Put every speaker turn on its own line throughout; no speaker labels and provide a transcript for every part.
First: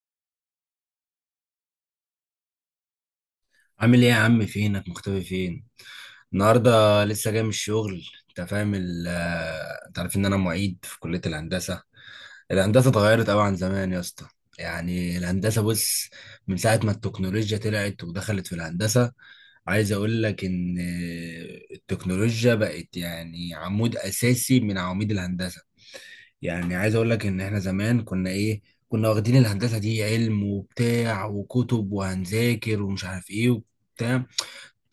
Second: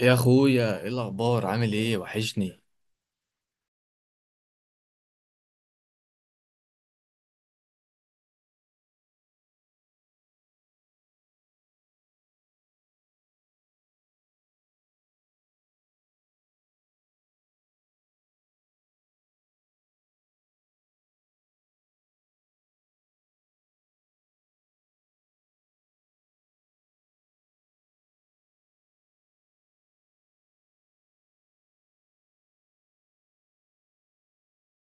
يا اخويا، ايه الاخبار؟ عامل ايه؟ وحشني.
عامل ايه يا عم؟ فينك مختفي فين؟ النهارده لسه جاي من الشغل. انت فاهم انت عارف ان انا معيد في كلية الهندسة. الهندسة اتغيرت قوي عن زمان يا اسطى. يعني الهندسة بص، من ساعة ما التكنولوجيا طلعت ودخلت في الهندسة، عايز اقول لك ان التكنولوجيا بقت يعني عمود اساسي من عواميد الهندسة. يعني عايز اقول لك ان احنا زمان كنا ايه، كنا واخدين الهندسة دي علم وبتاع وكتب وهنذاكر ومش عارف ايه وبتاع.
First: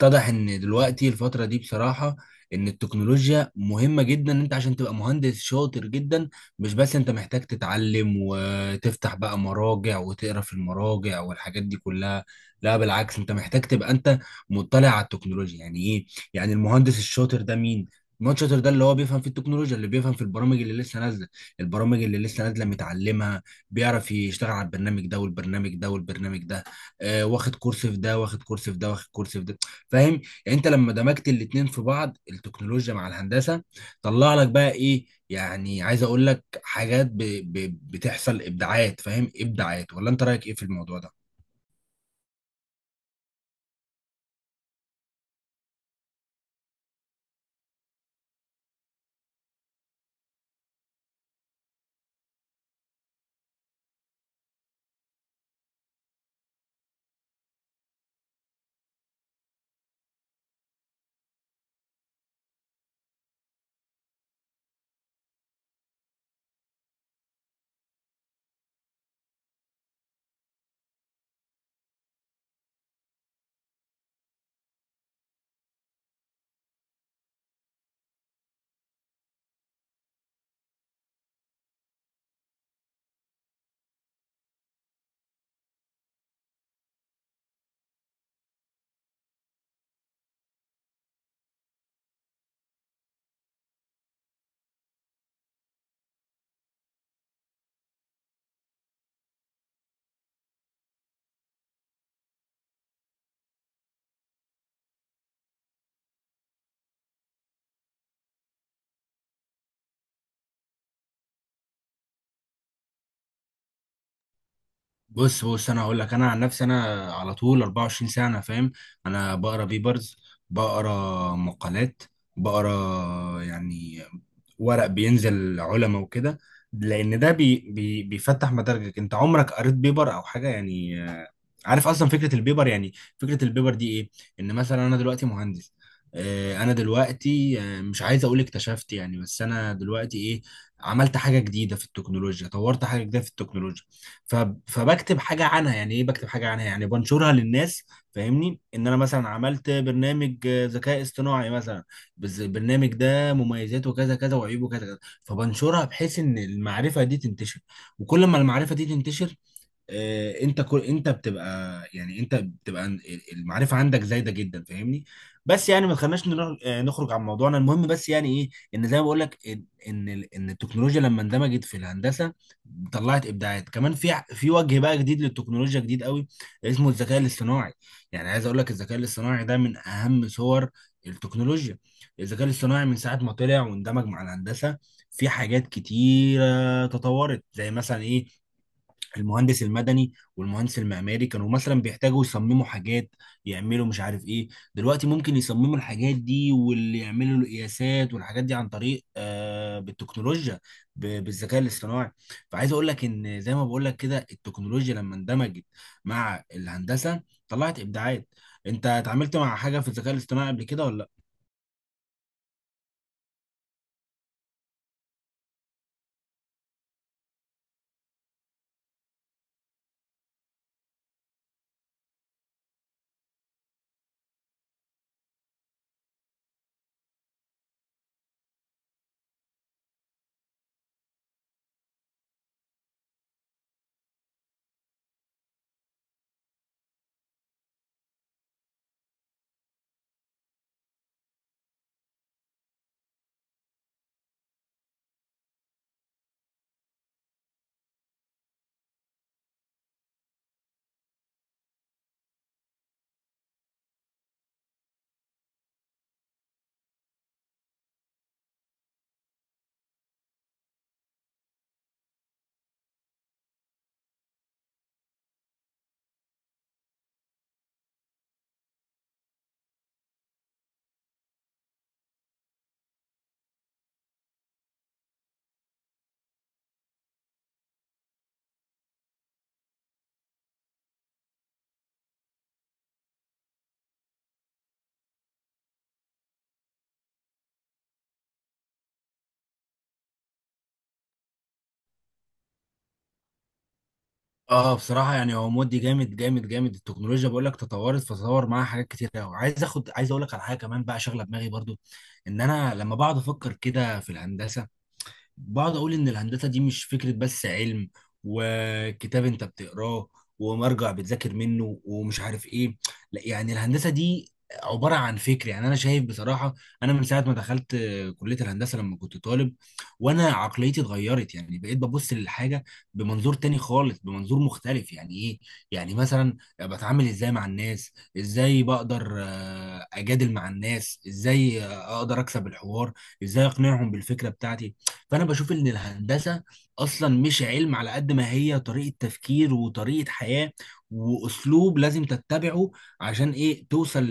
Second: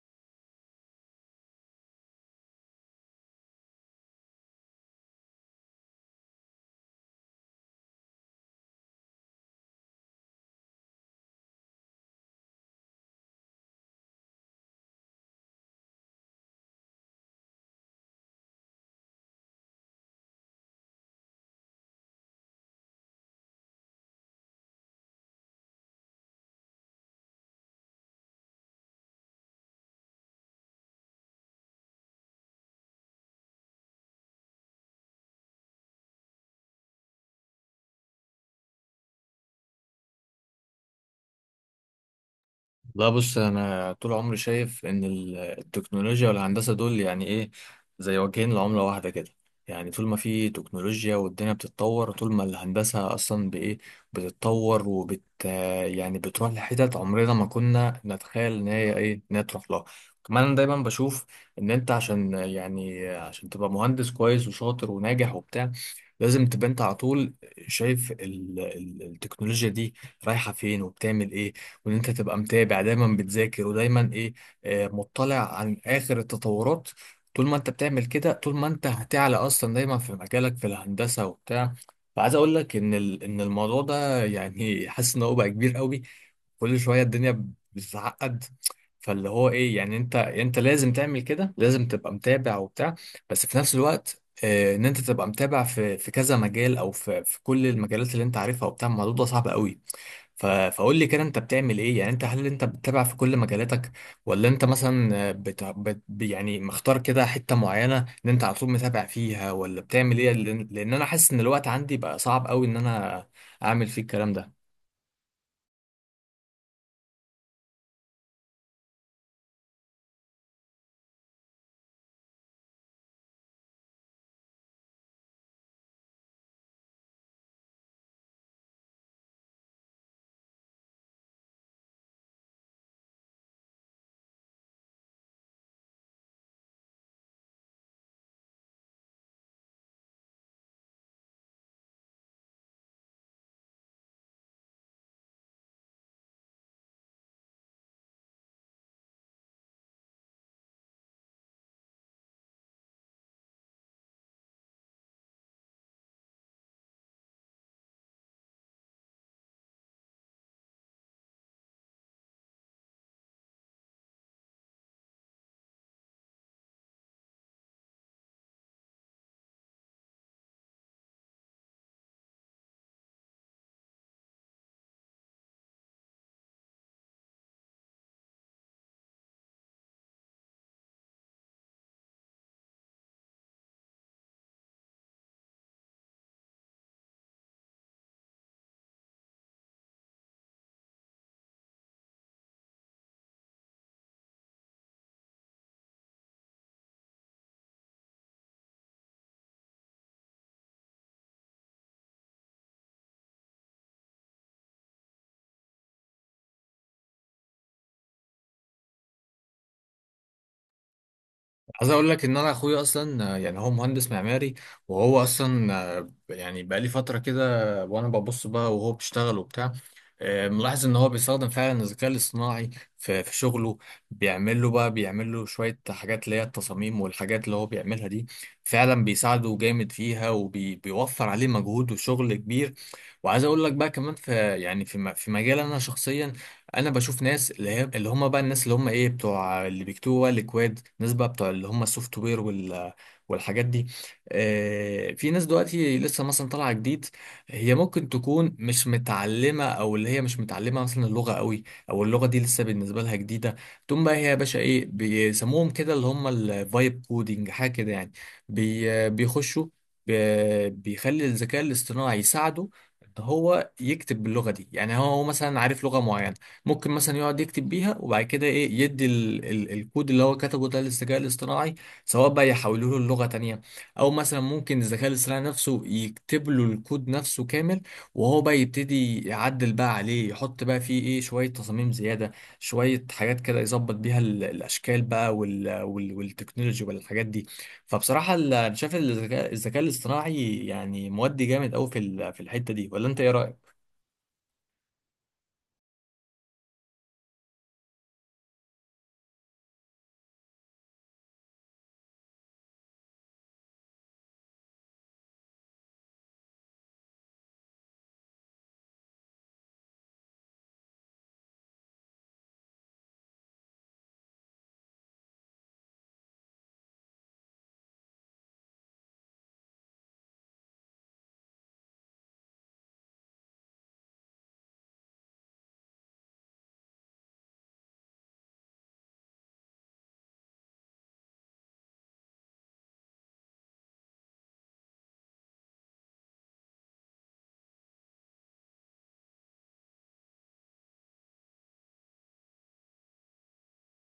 اتضح ان دلوقتي الفتره دي بصراحه ان التكنولوجيا مهمه جدا، ان انت عشان تبقى مهندس شاطر جدا مش بس انت محتاج تتعلم وتفتح بقى مراجع وتقرا في المراجع والحاجات دي كلها. لا بالعكس، انت محتاج تبقى انت مطلع على التكنولوجيا. يعني ايه يعني المهندس الشاطر ده مين؟ المهندس الشاطر ده اللي هو بيفهم في التكنولوجيا، اللي بيفهم في البرامج اللي لسه نازله، البرامج اللي لسه نازله متعلمها، بيعرف يشتغل على البرنامج ده والبرنامج ده والبرنامج ده. آه، واخد كورس في ده واخد كورس في ده واخد كورس في ده. فاهم؟ يعني انت لما دمجت الاتنين في بعض، التكنولوجيا مع الهندسه، طلع لك بقى ايه؟ يعني عايز اقول لك حاجات بتحصل ابداعات. فاهم؟ ابداعات، ولا انت رايك ايه في الموضوع ده؟
لا، بص، انا طول عمري شايف ان التكنولوجيا والهندسه دول يعني ايه، زي وجهين لعمله واحده كده. يعني طول ما في تكنولوجيا والدنيا بتتطور، طول ما الهندسه اصلا بايه، بتتطور وبت يعني بتروح لحتت عمرنا ما كنا نتخيل ان هي ايه، ان هي تروح لها. كمان انا دايما بشوف ان انت عشان تبقى مهندس كويس وشاطر وناجح وبتاع، لازم تبقى انت على طول شايف التكنولوجيا دي رايحه فين وبتعمل ايه. وان انت تبقى متابع دايما بتذاكر ودايما ايه، مطلع عن اخر التطورات. طول ما انت بتعمل كده، طول ما انت هتعلى اصلا دايما في مجالك في الهندسه وبتاع. فعايز اقول لك ان ان الموضوع ده يعني حاسس ان هو بقى كبير قوي. كل شويه الدنيا بتتعقد. فاللي هو ايه، يعني انت لازم تعمل كده، لازم تبقى متابع وبتاع. بس في نفس الوقت ان انت تبقى متابع في كذا مجال او في كل المجالات اللي انت عارفها وبتاع، الموضوع ده صعب قوي. فقول لي كده، انت بتعمل ايه؟ يعني انت هل انت بتتابع في كل مجالاتك، ولا انت مثلا يعني مختار كده حتة معينة ان انت على طول متابع فيها، ولا بتعمل ايه؟ لأن انا حاسس ان الوقت عندي بقى صعب قوي ان انا اعمل فيه الكلام ده.
بص بص، انا هقول لك. انا عن نفسي انا على طول 24 ساعه، انا فاهم، انا بقرا بيبرز، بقرا مقالات، بقرا يعني ورق بينزل لعلماء وكده، لان ده بي بي بيفتح مداركك. انت عمرك قريت بيبر او حاجه يعني؟ عارف اصلا فكره البيبر يعني؟ فكره البيبر دي ايه؟ ان مثلا انا دلوقتي مهندس، انا دلوقتي مش عايز اقول اكتشفت يعني، بس انا دلوقتي ايه، عملت حاجه جديده في التكنولوجيا، طورت حاجه جديده في التكنولوجيا. ف- فبكتب حاجه عنها. يعني ايه بكتب حاجه عنها؟ يعني بنشرها للناس. فاهمني؟ ان انا مثلا عملت برنامج ذكاء اصطناعي مثلا، بس البرنامج ده ده مميزاته كذا كذا وعيوبه كذا كذا، فبنشرها بحيث ان المعرفه دي تنتشر. وكل ما المعرفه دي تنتشر، انت كل انت بتبقى يعني انت بتبقى المعرفه عندك زايده جدا. فاهمني؟ بس يعني ما تخليناش نخرج عن موضوعنا المهم. بس يعني ايه، ان زي ما بقول لك ان ان التكنولوجيا لما اندمجت في الهندسه طلعت ابداعات، كمان في في وجه بقى جديد للتكنولوجيا جديد قوي اسمه الذكاء الاصطناعي. يعني عايز اقول لك الذكاء الاصطناعي ده من اهم صور التكنولوجيا. الذكاء الاصطناعي من ساعه ما طلع واندمج مع الهندسه في حاجات كتيره تطورت، زي مثلا ايه، المهندس المدني والمهندس المعماري كانوا مثلا بيحتاجوا يصمموا حاجات، يعملوا مش عارف ايه. دلوقتي ممكن يصمموا الحاجات دي واللي يعملوا القياسات والحاجات دي عن طريق آه بالتكنولوجيا، بالذكاء الاصطناعي. فعايز اقول لك ان زي ما بقول لك كده، التكنولوجيا لما اندمجت مع الهندسة طلعت ابداعات. انت اتعاملت مع حاجة في الذكاء الاصطناعي قبل كده ولا لا؟
عايز اقول لك ان انا اخويا اصلا يعني هو مهندس معماري. وهو اصلا يعني بقى لي فتره كده وانا ببص بقى وهو بيشتغل وبتاع. ملاحظ ان هو بيستخدم فعلا الذكاء الاصطناعي في شغله. بيعمل له شويه حاجات اللي هي التصاميم والحاجات اللي هو بيعملها دي، فعلا بيساعده جامد فيها، وبيوفر عليه مجهود وشغل كبير. وعايز اقول لك بقى كمان في، يعني في في مجال، انا شخصيا انا بشوف ناس اللي هي اللي هم بقى، الناس اللي هم ايه، بتوع اللي بيكتبوا بقى الاكواد، ناس بقى بتوع اللي هم السوفت وير وال والحاجات دي. آه، في ناس دلوقتي لسه مثلا طالعه جديد، هي ممكن تكون مش متعلمه، او اللي هي مش متعلمه مثلا اللغه قوي، او اللغه دي لسه بالنسبه لها جديده. تقوم بقى هي يا باشا، ايه بيسموهم كده، اللي هم الفايب كودينج، حاجه كده يعني. بي بيخشوا بيخلي الذكاء الاصطناعي يساعده ان هو يكتب باللغه دي. يعني هو مثلا عارف لغه معينه، ممكن مثلا يقعد يكتب بيها، وبعد كده ايه، يدي ال الكود اللي هو كتبه ده للذكاء الاصطناعي، سواء بقى يحوله له لغة تانية، او مثلا ممكن الذكاء الاصطناعي نفسه يكتب له الكود نفسه كامل. وهو بقى يبتدي يعدل بقى عليه، يحط بقى فيه ايه، شوية تصاميم زيادة، شوية حاجات كده يظبط بيها الاشكال بقى والتكنولوجي والحاجات دي. فبصراحة انا شايف الذكاء الاصطناعي يعني مودي جامد قوي في الحتة دي، ولا انت ايه رأيك؟
اه، بصراحه يعني هو مودي جامد جامد جامد. التكنولوجيا بقول لك تطورت فطور معاها حاجات كتير قوي. عايز اخد عايز اقول لك على حاجه كمان بقى شغله دماغي برضو، ان انا لما بقعد افكر كده في الهندسه، بقعد اقول ان الهندسه دي مش فكره بس علم وكتاب انت بتقراه ومرجع بتذاكر منه ومش عارف ايه. لا، يعني الهندسه دي عباره عن فكر. يعني انا شايف بصراحه انا من ساعه ما دخلت كليه الهندسه لما كنت طالب وانا عقليتي اتغيرت. يعني بقيت ببص للحاجه بمنظور تاني خالص، بمنظور مختلف. يعني ايه؟ يعني مثلا بتعامل ازاي مع الناس، ازاي بقدر اجادل مع الناس، ازاي اقدر اكسب الحوار، ازاي اقنعهم بالفكره بتاعتي. فانا بشوف ان الهندسه اصلا مش علم على قد ما هي طريقه تفكير وطريقه حياه واسلوب لازم تتبعه عشان ايه توصل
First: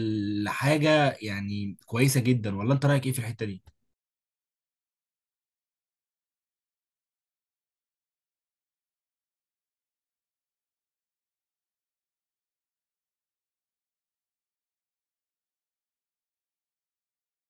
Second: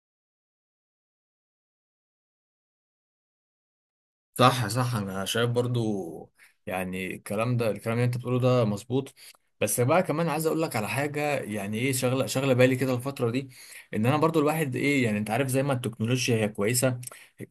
لحاجه يعني كويسه جدا. ولا انت رايك ايه في الحته دي؟
صح، صح، انا شايف برضو، يعني الكلام ده، الكلام اللي انت بتقوله ده مظبوط. بس بقى كمان عايز اقول لك على حاجه، يعني ايه، شغله بالي كده الفتره دي. ان انا برضو الواحد ايه، يعني انت عارف زي ما التكنولوجيا هي كويسه،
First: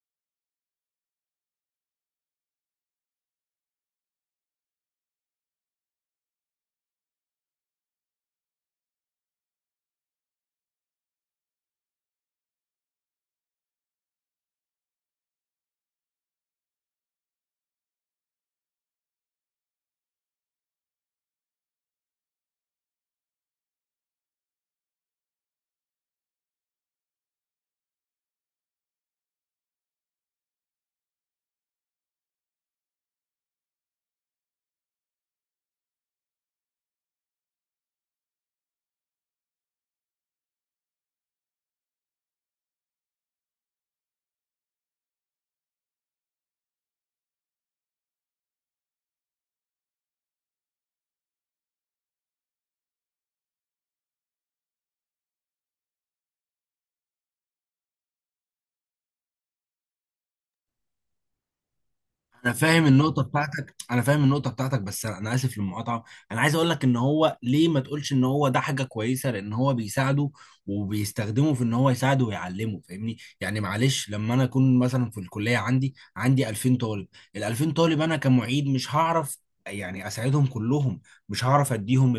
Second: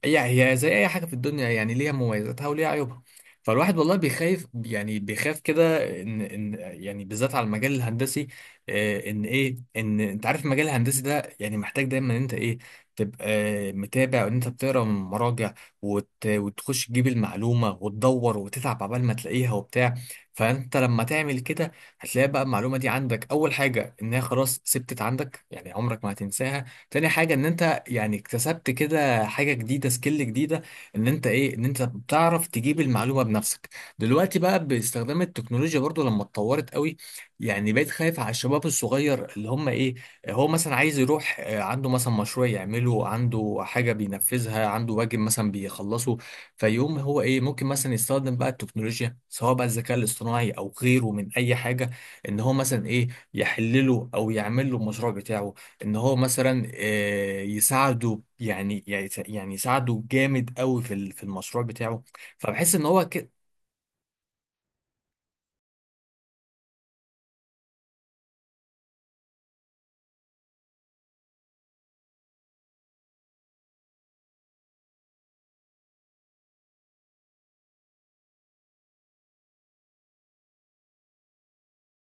هي زي اي حاجه في الدنيا، يعني ليها مميزاتها وليها عيوبها. فالواحد والله بيخاف، يعني بيخاف كده ان يعني بالذات على المجال الهندسي. ان ايه، ان انت عارف المجال الهندسي ده يعني محتاج دايما ان انت ايه، تبقى متابع، وان انت بتقرا من مراجع وتخش تجيب المعلومة وتدور وتتعب عبال ما تلاقيها وبتاع. فأنت لما تعمل كده هتلاقي بقى المعلومة دي عندك، أول حاجة إنها خلاص ثبتت عندك، يعني عمرك ما هتنساها. تاني حاجة إن أنت يعني اكتسبت كده حاجة جديدة، سكيل جديدة، إن أنت إيه، إن أنت بتعرف تجيب المعلومة بنفسك. دلوقتي بقى باستخدام التكنولوجيا برضو لما اتطورت قوي، يعني بقيت خايف على الشباب الصغير، اللي هم إيه، هو مثلا عايز يروح، عنده مثلا مشروع يعمله، عنده حاجة بينفذها، عنده واجب مثلا بيخلصه. فيقوم هو ايه، ممكن مثلا يستخدم بقى التكنولوجيا، سواء بقى الذكاء الاصطناعي او غيره من اي حاجة، ان هو مثلا ايه، يحلله او يعمل له المشروع بتاعه. ان هو مثلا يساعده، يعني يساعده جامد قوي في المشروع بتاعه.
انا
فبحس
فاهم
ان هو.
النقطه بتاعتك، انا فاهم النقطه بتاعتك. بس انا أنا اسف للمقاطعه. انا عايز اقول لك ان هو ليه ما تقولش ان هو ده حاجه كويسه، لان هو بيساعده وبيستخدمه في ان هو يساعده ويعلمه. فاهمني؟ يعني معلش، لما انا اكون مثلا في الكليه عندي 2000 طالب، ال 2000 طالب انا كمعيد مش هعرف يعني اساعدهم كلهم، مش هعرف اديهم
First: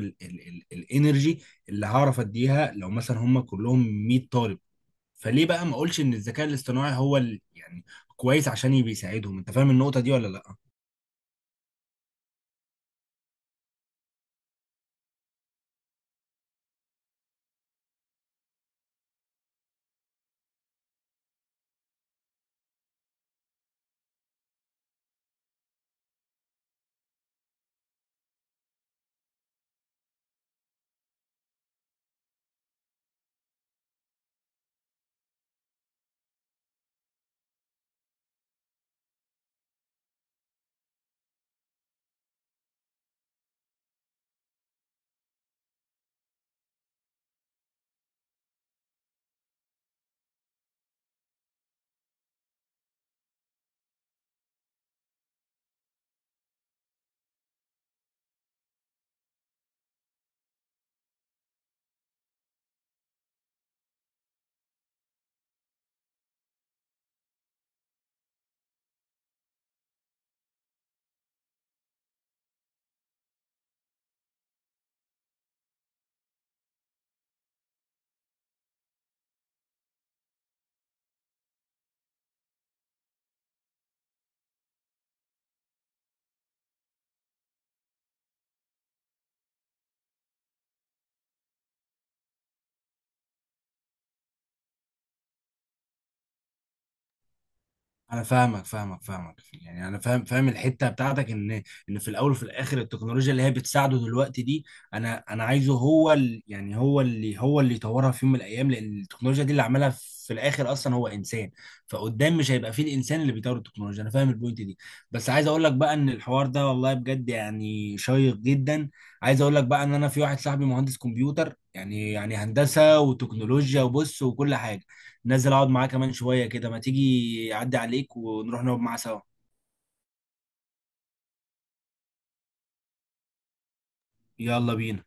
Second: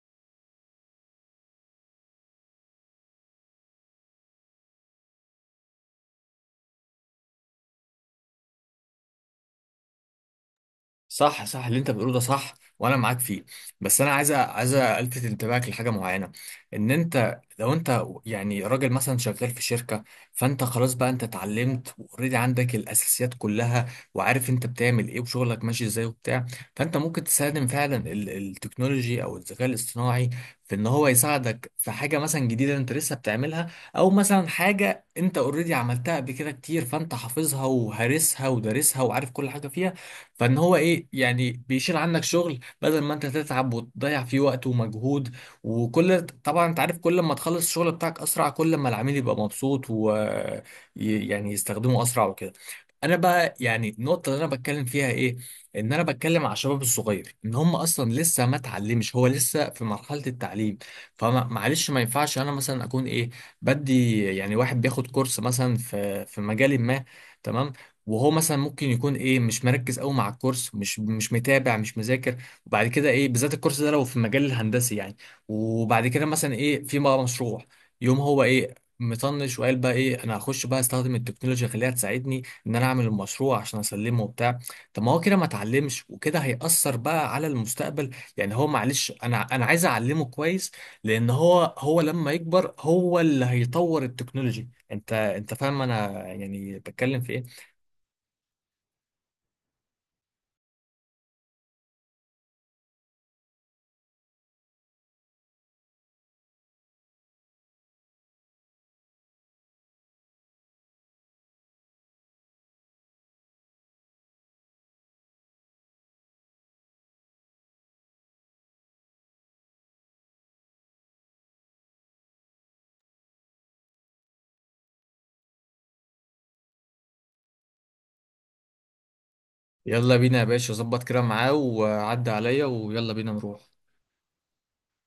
الانرجي اللي هعرف اديها لو مثلا هم كلهم 100 طالب. فليه بقى ما اقولش ان الذكاء الاصطناعي هو يعني كويس عشان بيساعدهم؟ انت فاهم النقطة دي ولا لا؟
صح، صح، اللي انت بتقوله ده صح، وانا معاك فيه. بس انا عايز عايز الفت انتباهك لحاجه معينه. ان انت لو انت يعني راجل مثلا شغال في شركه، فانت خلاص بقى، انت اتعلمت واوريدي عندك الاساسيات كلها، وعارف انت بتعمل ايه وشغلك ماشي ازاي وبتاع. فانت ممكن تستخدم فعلا التكنولوجي او الذكاء الاصطناعي في ان هو يساعدك في حاجه مثلا جديده انت لسه بتعملها، او مثلا حاجه انت اوريدي عملتها قبل كده كتير، فانت حافظها وهارسها ودارسها وعارف كل حاجه فيها. فان هو ايه، يعني بيشيل عنك شغل، بدل ما انت تتعب وتضيع فيه وقت ومجهود. وكل، طبعا انت عارف، كل ما تخلص الشغل بتاعك اسرع، كل ما العميل يبقى مبسوط و يعني يستخدمه اسرع وكده. انا بقى يعني النقطه اللي انا بتكلم فيها ايه، ان انا بتكلم على الشباب الصغير، ان هم اصلا لسه ما اتعلمش، هو لسه في مرحله التعليم. فمعلش، ما ينفعش انا مثلا اكون ايه، بدي يعني واحد بياخد كورس مثلا في مجال ما، تمام، وهو مثلا ممكن يكون ايه، مش مركز قوي مع الكورس، مش متابع، مش مذاكر. وبعد كده ايه، بالذات الكورس ده لو في المجال الهندسي يعني، وبعد كده مثلا ايه، في بقى مشروع، يوم هو ايه، مطنش وقال بقى ايه، انا هخش بقى استخدم التكنولوجيا، خليها تساعدني ان انا اعمل المشروع عشان اسلمه وبتاع. طب ما هو كده ما اتعلمش، وكده هيأثر بقى على المستقبل. يعني هو معلش، انا عايز اعلمه كويس، لان هو لما يكبر هو اللي هيطور التكنولوجي، انت فاهم انا يعني بتكلم في ايه؟
انا فاهمك فاهمك فاهمك. يعني انا فاهم فاهم الحته بتاعتك، ان ان في الاول وفي الاخر التكنولوجيا اللي هي بتساعده دلوقتي دي، انا انا عايزه هو يعني هو اللي يطورها في يوم من الايام، لان التكنولوجيا دي اللي عملها في الاخر اصلا هو انسان. فقدام مش هيبقى فيه الانسان اللي بيطور التكنولوجيا. انا فاهم البوينت دي. بس عايز اقول لك بقى ان الحوار ده والله بجد يعني شيق جدا. عايز اقول لك بقى ان انا في واحد صاحبي مهندس كمبيوتر، يعني يعني هندسه وتكنولوجيا وبص وكل حاجه. نازل اقعد معاه كمان شويه كده، ما تيجي اعدي عليك ونروح نقعد معاه سوا.
يلا بينا يا باشا، ظبط كده معاه وعدي عليا، ويلا بينا نروح.
يلا بينا.